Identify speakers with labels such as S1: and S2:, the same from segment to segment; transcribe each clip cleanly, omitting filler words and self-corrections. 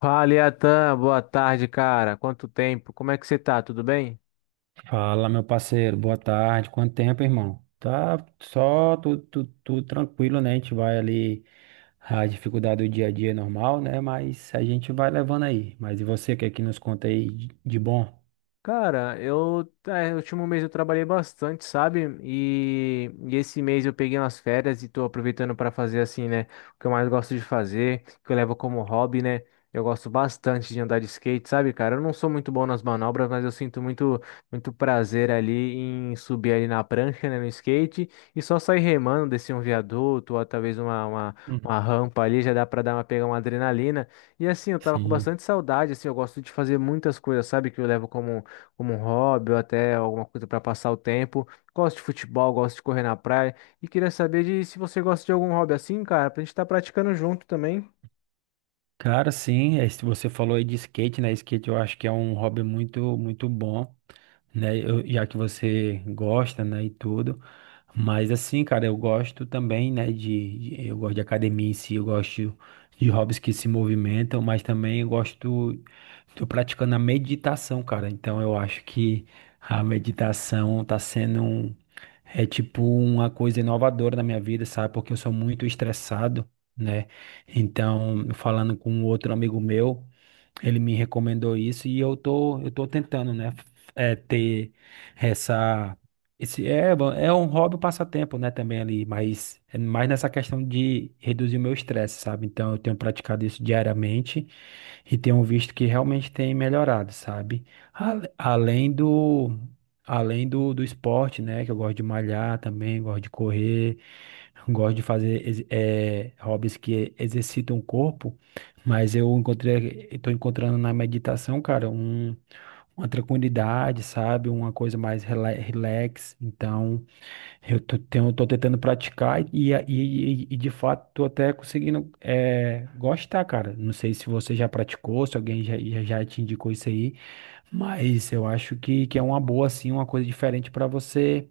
S1: Fala, Iatan, boa tarde, cara. Quanto tempo? Como é que você tá? Tudo bem?
S2: Fala, meu parceiro, boa tarde. Quanto tempo, irmão? Tá só tudo tranquilo, né? A gente vai ali, a dificuldade do dia a dia é normal, né? Mas a gente vai levando aí. Mas e você, o que é que nos conta aí de bom?
S1: Cara, no último mês eu trabalhei bastante, sabe? E esse mês eu peguei umas férias e tô aproveitando para fazer assim, né? O que eu mais gosto de fazer, que eu levo como hobby, né? Eu gosto bastante de andar de skate, sabe, cara? Eu não sou muito bom nas manobras, mas eu sinto muito, muito prazer ali em subir ali na prancha, né, no skate, e só sair remando, descer um viaduto ou talvez
S2: Hum.
S1: uma rampa ali, já dá pra dar uma, pegar uma adrenalina. E assim, eu tava com
S2: Sim.
S1: bastante saudade, assim, eu gosto de fazer muitas coisas, sabe, que eu levo como um hobby ou até alguma coisa para passar o tempo. Gosto de futebol, gosto de correr na praia e queria saber de se você gosta de algum hobby assim, cara, pra gente estar praticando junto também.
S2: Cara, sim, se você falou aí de skate, né? Skate eu acho que é um hobby muito, muito bom. Né? Eu, já que você gosta, né, e tudo. Mas assim, cara, eu gosto também, né, eu gosto de academia em si, eu gosto de hobbies que se movimentam, mas também eu gosto, tô praticando a meditação, cara. Então eu acho que a meditação tá sendo um, é tipo uma coisa inovadora na minha vida, sabe? Porque eu sou muito estressado, né? Então, falando com um outro amigo meu, ele me recomendou isso e eu tô tentando, né, ter essa, é bom, é um hobby, um passatempo, né, também ali, mas é mais nessa questão de reduzir o meu estresse, sabe? Então eu tenho praticado isso diariamente e tenho visto que realmente tem melhorado, sabe? Além do, do esporte, né, que eu gosto de malhar também, gosto de correr. Gosto de fazer hobbies que exercitam o corpo, mas estou encontrando na meditação, cara, um, uma tranquilidade, sabe? Uma coisa mais relax. Então, tô tentando praticar e de fato tô até conseguindo gostar, cara. Não sei se você já praticou, se alguém já te indicou isso aí, mas eu acho que é uma boa, assim, uma coisa diferente para você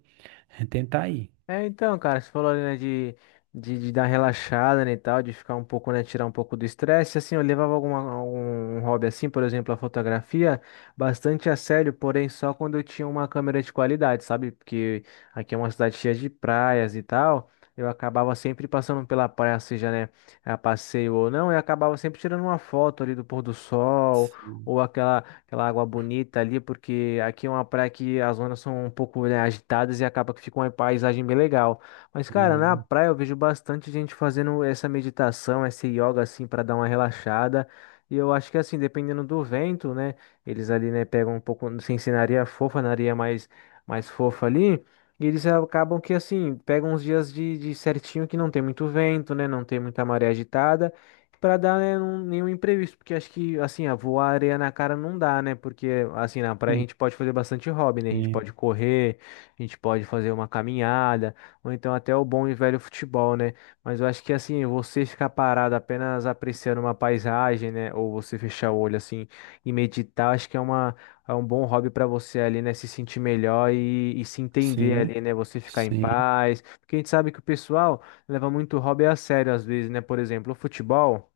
S2: tentar aí.
S1: É, então, cara, você falou ali, né, de dar relaxada, né, e tal, de ficar um pouco, né, tirar um pouco do estresse, assim, eu levava alguma, algum hobby assim, por exemplo, a fotografia, bastante a sério, porém só quando eu tinha uma câmera de qualidade, sabe? Porque aqui é uma cidade cheia de praias e tal, eu acabava sempre passando pela praia, seja, né, a passeio ou não, e acabava sempre tirando uma foto ali do pôr do sol,
S2: Sim.
S1: ou aquela água bonita ali, porque aqui é uma praia que as ondas são um pouco, né, agitadas e acaba que fica uma paisagem bem legal. Mas, cara, na
S2: Hum.
S1: praia eu vejo bastante gente fazendo essa meditação, esse yoga, assim, para dar uma relaxada. E eu acho que, assim, dependendo do vento, né, eles ali, né, pegam um pouco, sem ser na areia fofa, mais fofa ali. E eles acabam que, assim, pegam uns dias de certinho que não tem muito vento, né? Não tem muita maré agitada. Pra dar, né, um- nenhum imprevisto, porque acho que, assim, ah, voar areia na cara não dá, né? Porque, assim, na praia a gente pode fazer bastante hobby, né? A gente
S2: Sim,
S1: pode correr, a gente pode fazer uma caminhada, ou então até o bom e velho futebol, né? Mas eu acho que, assim, você ficar parado apenas apreciando uma paisagem, né? Ou você fechar o olho, assim, e meditar, acho que é uma, é um bom hobby pra você ali, né? Se sentir melhor e se entender
S2: sim,
S1: ali, né? Você ficar em
S2: sim.
S1: paz. Porque a gente sabe que o pessoal leva muito hobby a sério, às vezes, né? Por exemplo, o futebol.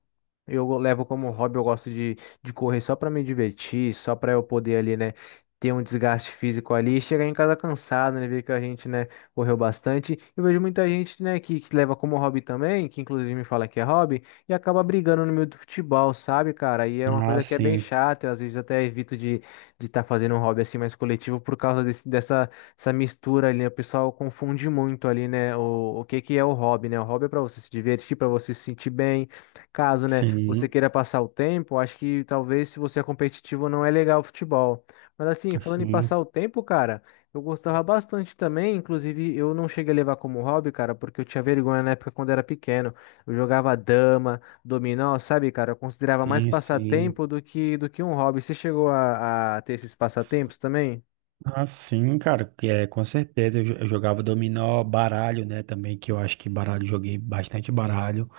S1: Eu levo como hobby, eu gosto de correr só para me divertir, só para eu poder ali, né, ter um desgaste físico ali, e chegar em casa cansado, né, ver que a gente, né, correu bastante. Eu vejo muita gente, né, que leva como hobby também, que inclusive me fala que é hobby, e acaba brigando no meio do futebol, sabe, cara? E é uma
S2: Ah,
S1: coisa que é bem
S2: sim,
S1: chata, eu às vezes até evito de estar fazendo um hobby assim mais coletivo por causa desse, dessa essa mistura ali, né? O pessoal confunde muito ali, né, o que que é o hobby, né? O hobby é para você se divertir, para você se sentir bem, caso, né, você
S2: sim,
S1: queira passar o tempo, acho que talvez se você é competitivo não é legal o futebol. Mas assim, falando em
S2: sim,
S1: passar o tempo, cara, eu gostava bastante também, inclusive eu não cheguei a levar como hobby, cara, porque eu tinha vergonha na época quando era pequeno. Eu jogava dama, dominó, sabe, cara, eu considerava mais
S2: sim, sim.
S1: passatempo do que um hobby. Você chegou a ter esses passatempos também?
S2: Ah, sim, cara, que é, com certeza. Eu jogava dominó, baralho, né? Também, que eu acho que baralho, joguei bastante baralho.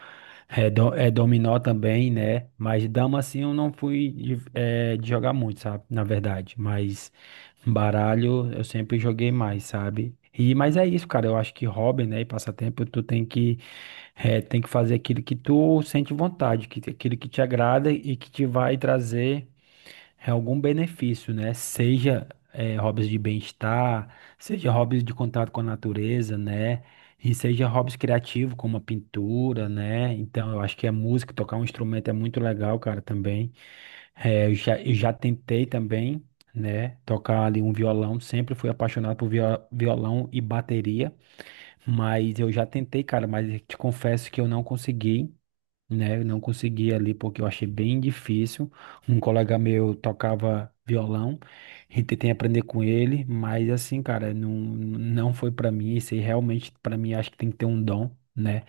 S2: É, é dominó também, né? Mas dama, assim, eu não fui de, de jogar muito, sabe? Na verdade. Mas baralho eu sempre joguei mais, sabe? E, mas é isso, cara. Eu acho que hobby, né? E passatempo, tu tem que, tem que fazer aquilo que tu sente vontade, que, aquilo que te agrada e que te vai trazer. É algum benefício, né? Seja hobbies de bem-estar, seja hobbies de contato com a natureza, né? E seja hobbies criativos, como a pintura, né? Então, eu acho que a música, tocar um instrumento é muito legal, cara, também. Eu já tentei também, né? Tocar ali um violão, sempre fui apaixonado por violão e bateria, mas eu já tentei, cara, mas eu te confesso que eu não consegui, né? Eu não consegui ali porque eu achei bem difícil. Um colega meu tocava violão, e tentei aprender com ele, mas assim, cara, não foi pra mim. Isso aí realmente pra mim acho que tem que ter um dom, né?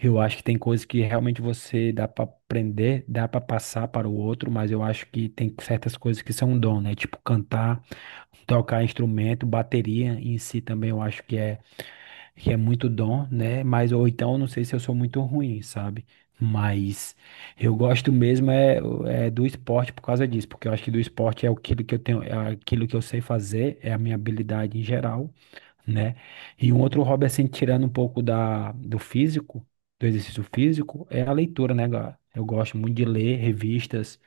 S2: Eu acho que tem coisas que realmente você dá pra aprender, dá pra passar para o outro, mas eu acho que tem certas coisas que são um dom, né? Tipo cantar, tocar instrumento, bateria em si também eu acho que é muito dom, né? Mas ou então eu não sei se eu sou muito ruim, sabe? Mas eu gosto mesmo é do esporte por causa disso, porque eu acho que do esporte é aquilo que eu tenho, é aquilo que eu sei fazer, é a minha habilidade em geral, né? E um outro hobby, assim, tirando um pouco do físico, do exercício físico, é a leitura, né, cara? Eu gosto muito de ler revistas,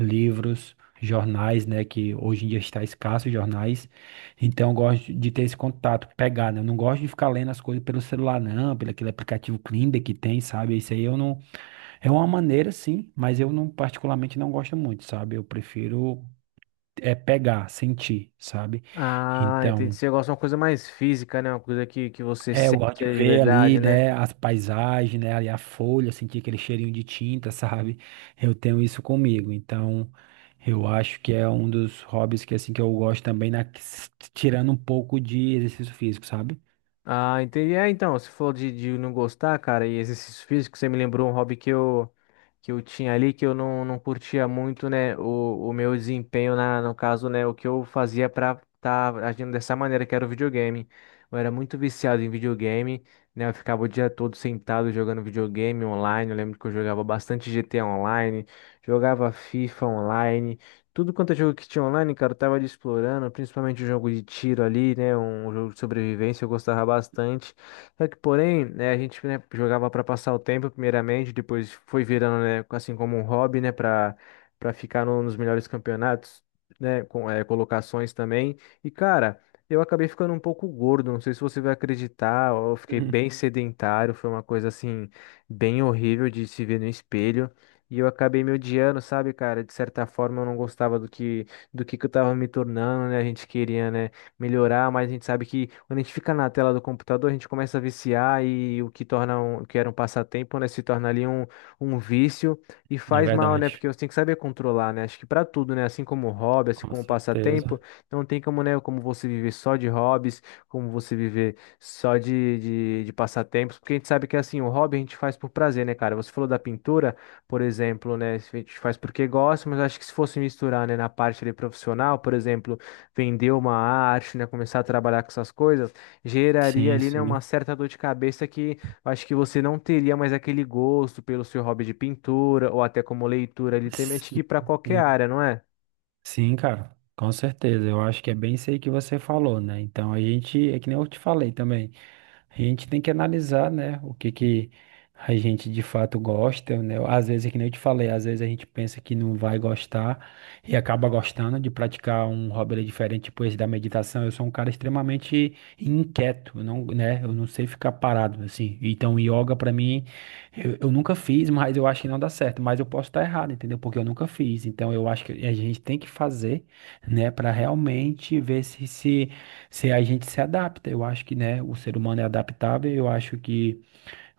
S2: livros, jornais, né? Que hoje em dia está escasso jornais. Então, eu gosto de ter esse contato, pegar, né? Eu não gosto de ficar lendo as coisas pelo celular, não, pelo aquele aplicativo Kindle que tem, sabe? Isso aí eu não. É uma maneira, sim, mas eu não, particularmente, não gosto muito, sabe? Eu prefiro. É pegar, sentir, sabe?
S1: Ah, entendi.
S2: Então,
S1: Você gosta de uma coisa mais física, né? Uma coisa que você
S2: é, eu
S1: sente
S2: gosto de
S1: de
S2: ver
S1: verdade,
S2: ali,
S1: né?
S2: né, as paisagens, né, ali a folha, sentir aquele cheirinho de tinta, sabe? Eu tenho isso comigo. Então, eu acho que é um dos hobbies que assim que eu gosto também, tirando um pouco de exercício físico, sabe?
S1: Ah, entendi. É, então, você falou de não gostar, cara, e exercícios físicos, você me lembrou um hobby que eu tinha ali, que eu não, não curtia muito, né, o meu desempenho, na, no caso, né, o que eu fazia pra estar agindo dessa maneira, que era o videogame. Eu era muito viciado em videogame, né, eu ficava o dia todo sentado jogando videogame online, eu lembro que eu jogava bastante GTA online, jogava FIFA online, tudo quanto é jogo que tinha online, cara, eu tava ali explorando, principalmente o jogo de tiro ali, né? Um jogo de sobrevivência, eu gostava bastante. Só que, porém, né, a gente, né, jogava pra passar o tempo, primeiramente, depois foi virando, né, assim como um hobby, né, pra ficar no- nos melhores campeonatos, né, com colocações também. E, cara, eu acabei ficando um pouco gordo, não sei se você vai acreditar, eu fiquei
S2: Uhum.
S1: bem sedentário, foi uma coisa assim, bem horrível de se ver no espelho. E eu acabei me odiando, sabe, cara? De certa forma eu não gostava do que que eu tava me tornando, né? A gente queria, né, melhorar, mas a gente sabe que quando a gente fica na tela do computador, a gente começa a viciar e o que torna um, o que era um passatempo, né, se torna ali um, um vício e
S2: É
S1: faz mal, né? Porque
S2: verdade.
S1: você tem que saber controlar, né? Acho que pra tudo, né, assim como hobby, assim
S2: Com
S1: como
S2: certeza.
S1: passatempo, não tem como, né, como você viver só de hobbies, como você viver só de passatempos, porque a gente sabe que assim, o hobby a gente faz por prazer, né, cara? Você falou da pintura, por exemplo, né? A gente faz porque gosta, mas acho que se fosse misturar, né, na parte ali profissional, por exemplo, vender uma arte, né, começar a trabalhar com essas coisas, geraria
S2: Sim,
S1: ali, né, uma
S2: sim.
S1: certa dor de cabeça que eu acho que você não teria mais aquele gosto pelo seu hobby de pintura ou até como leitura ali, tem que
S2: Sim,
S1: ir para qualquer
S2: sim.
S1: área, não é?
S2: Sim, cara. Com certeza. Eu acho que é bem isso aí que você falou, né? Então, a gente, é que nem eu te falei também. A gente tem que analisar, né, o que a gente de fato gosta, né? Às vezes, é que nem eu te falei, às vezes a gente pensa que não vai gostar e acaba gostando de praticar um hobby ali diferente, tipo esse da meditação. Eu sou um cara extremamente inquieto, eu não, né? Eu não sei ficar parado assim. Então, yoga pra mim, eu nunca fiz, mas eu acho que não dá certo. Mas eu posso estar errado, entendeu? Porque eu nunca fiz. Então, eu acho que a gente tem que fazer, né, pra realmente ver se a gente se adapta. Eu acho que, né, o ser humano é adaptável, eu acho que.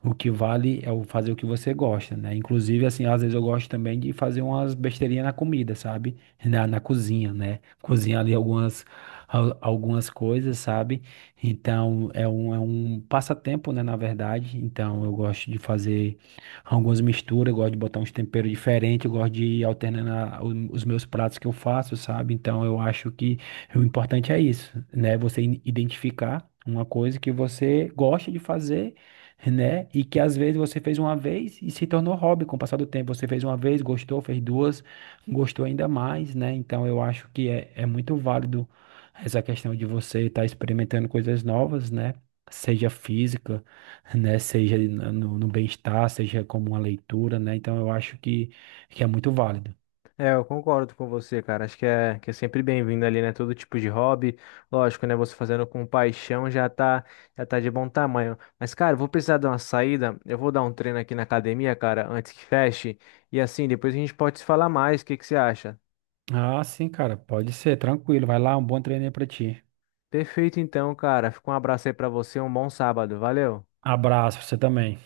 S2: O que vale é o fazer o que você gosta, né? Inclusive, assim, às vezes eu gosto também de fazer umas besteirinhas na comida, sabe? Na cozinha, né? Cozinhar ali algumas, algumas coisas, sabe? Então, é um passatempo, né? Na verdade. Então, eu gosto de fazer algumas misturas, eu gosto de botar uns temperos diferentes, eu gosto de ir alternando os meus pratos que eu faço, sabe? Então, eu acho que o importante é isso, né? Você identificar. Uma coisa que você gosta de fazer, né? E que às vezes você fez uma vez e se tornou hobby com o passar do tempo. Você fez uma vez, gostou, fez duas, gostou ainda mais, né? Então eu acho que é muito válido essa questão de você estar experimentando coisas novas, né? Seja física, né? Seja no bem-estar, seja como uma leitura, né? Então eu acho que é muito válido.
S1: É, eu concordo com você, cara. Acho que é sempre bem-vindo ali, né? Todo tipo de hobby. Lógico, né? Você fazendo com paixão já tá de bom tamanho. Mas, cara, eu vou precisar de uma saída. Eu vou dar um treino aqui na academia, cara, antes que feche. E assim, depois a gente pode se falar mais. O que que você acha?
S2: Ah, sim, cara, pode ser, tranquilo. Vai lá, um bom treino aí pra ti.
S1: Perfeito, então, cara. Fica um abraço aí pra você. Um bom sábado. Valeu.
S2: Abraço, você também.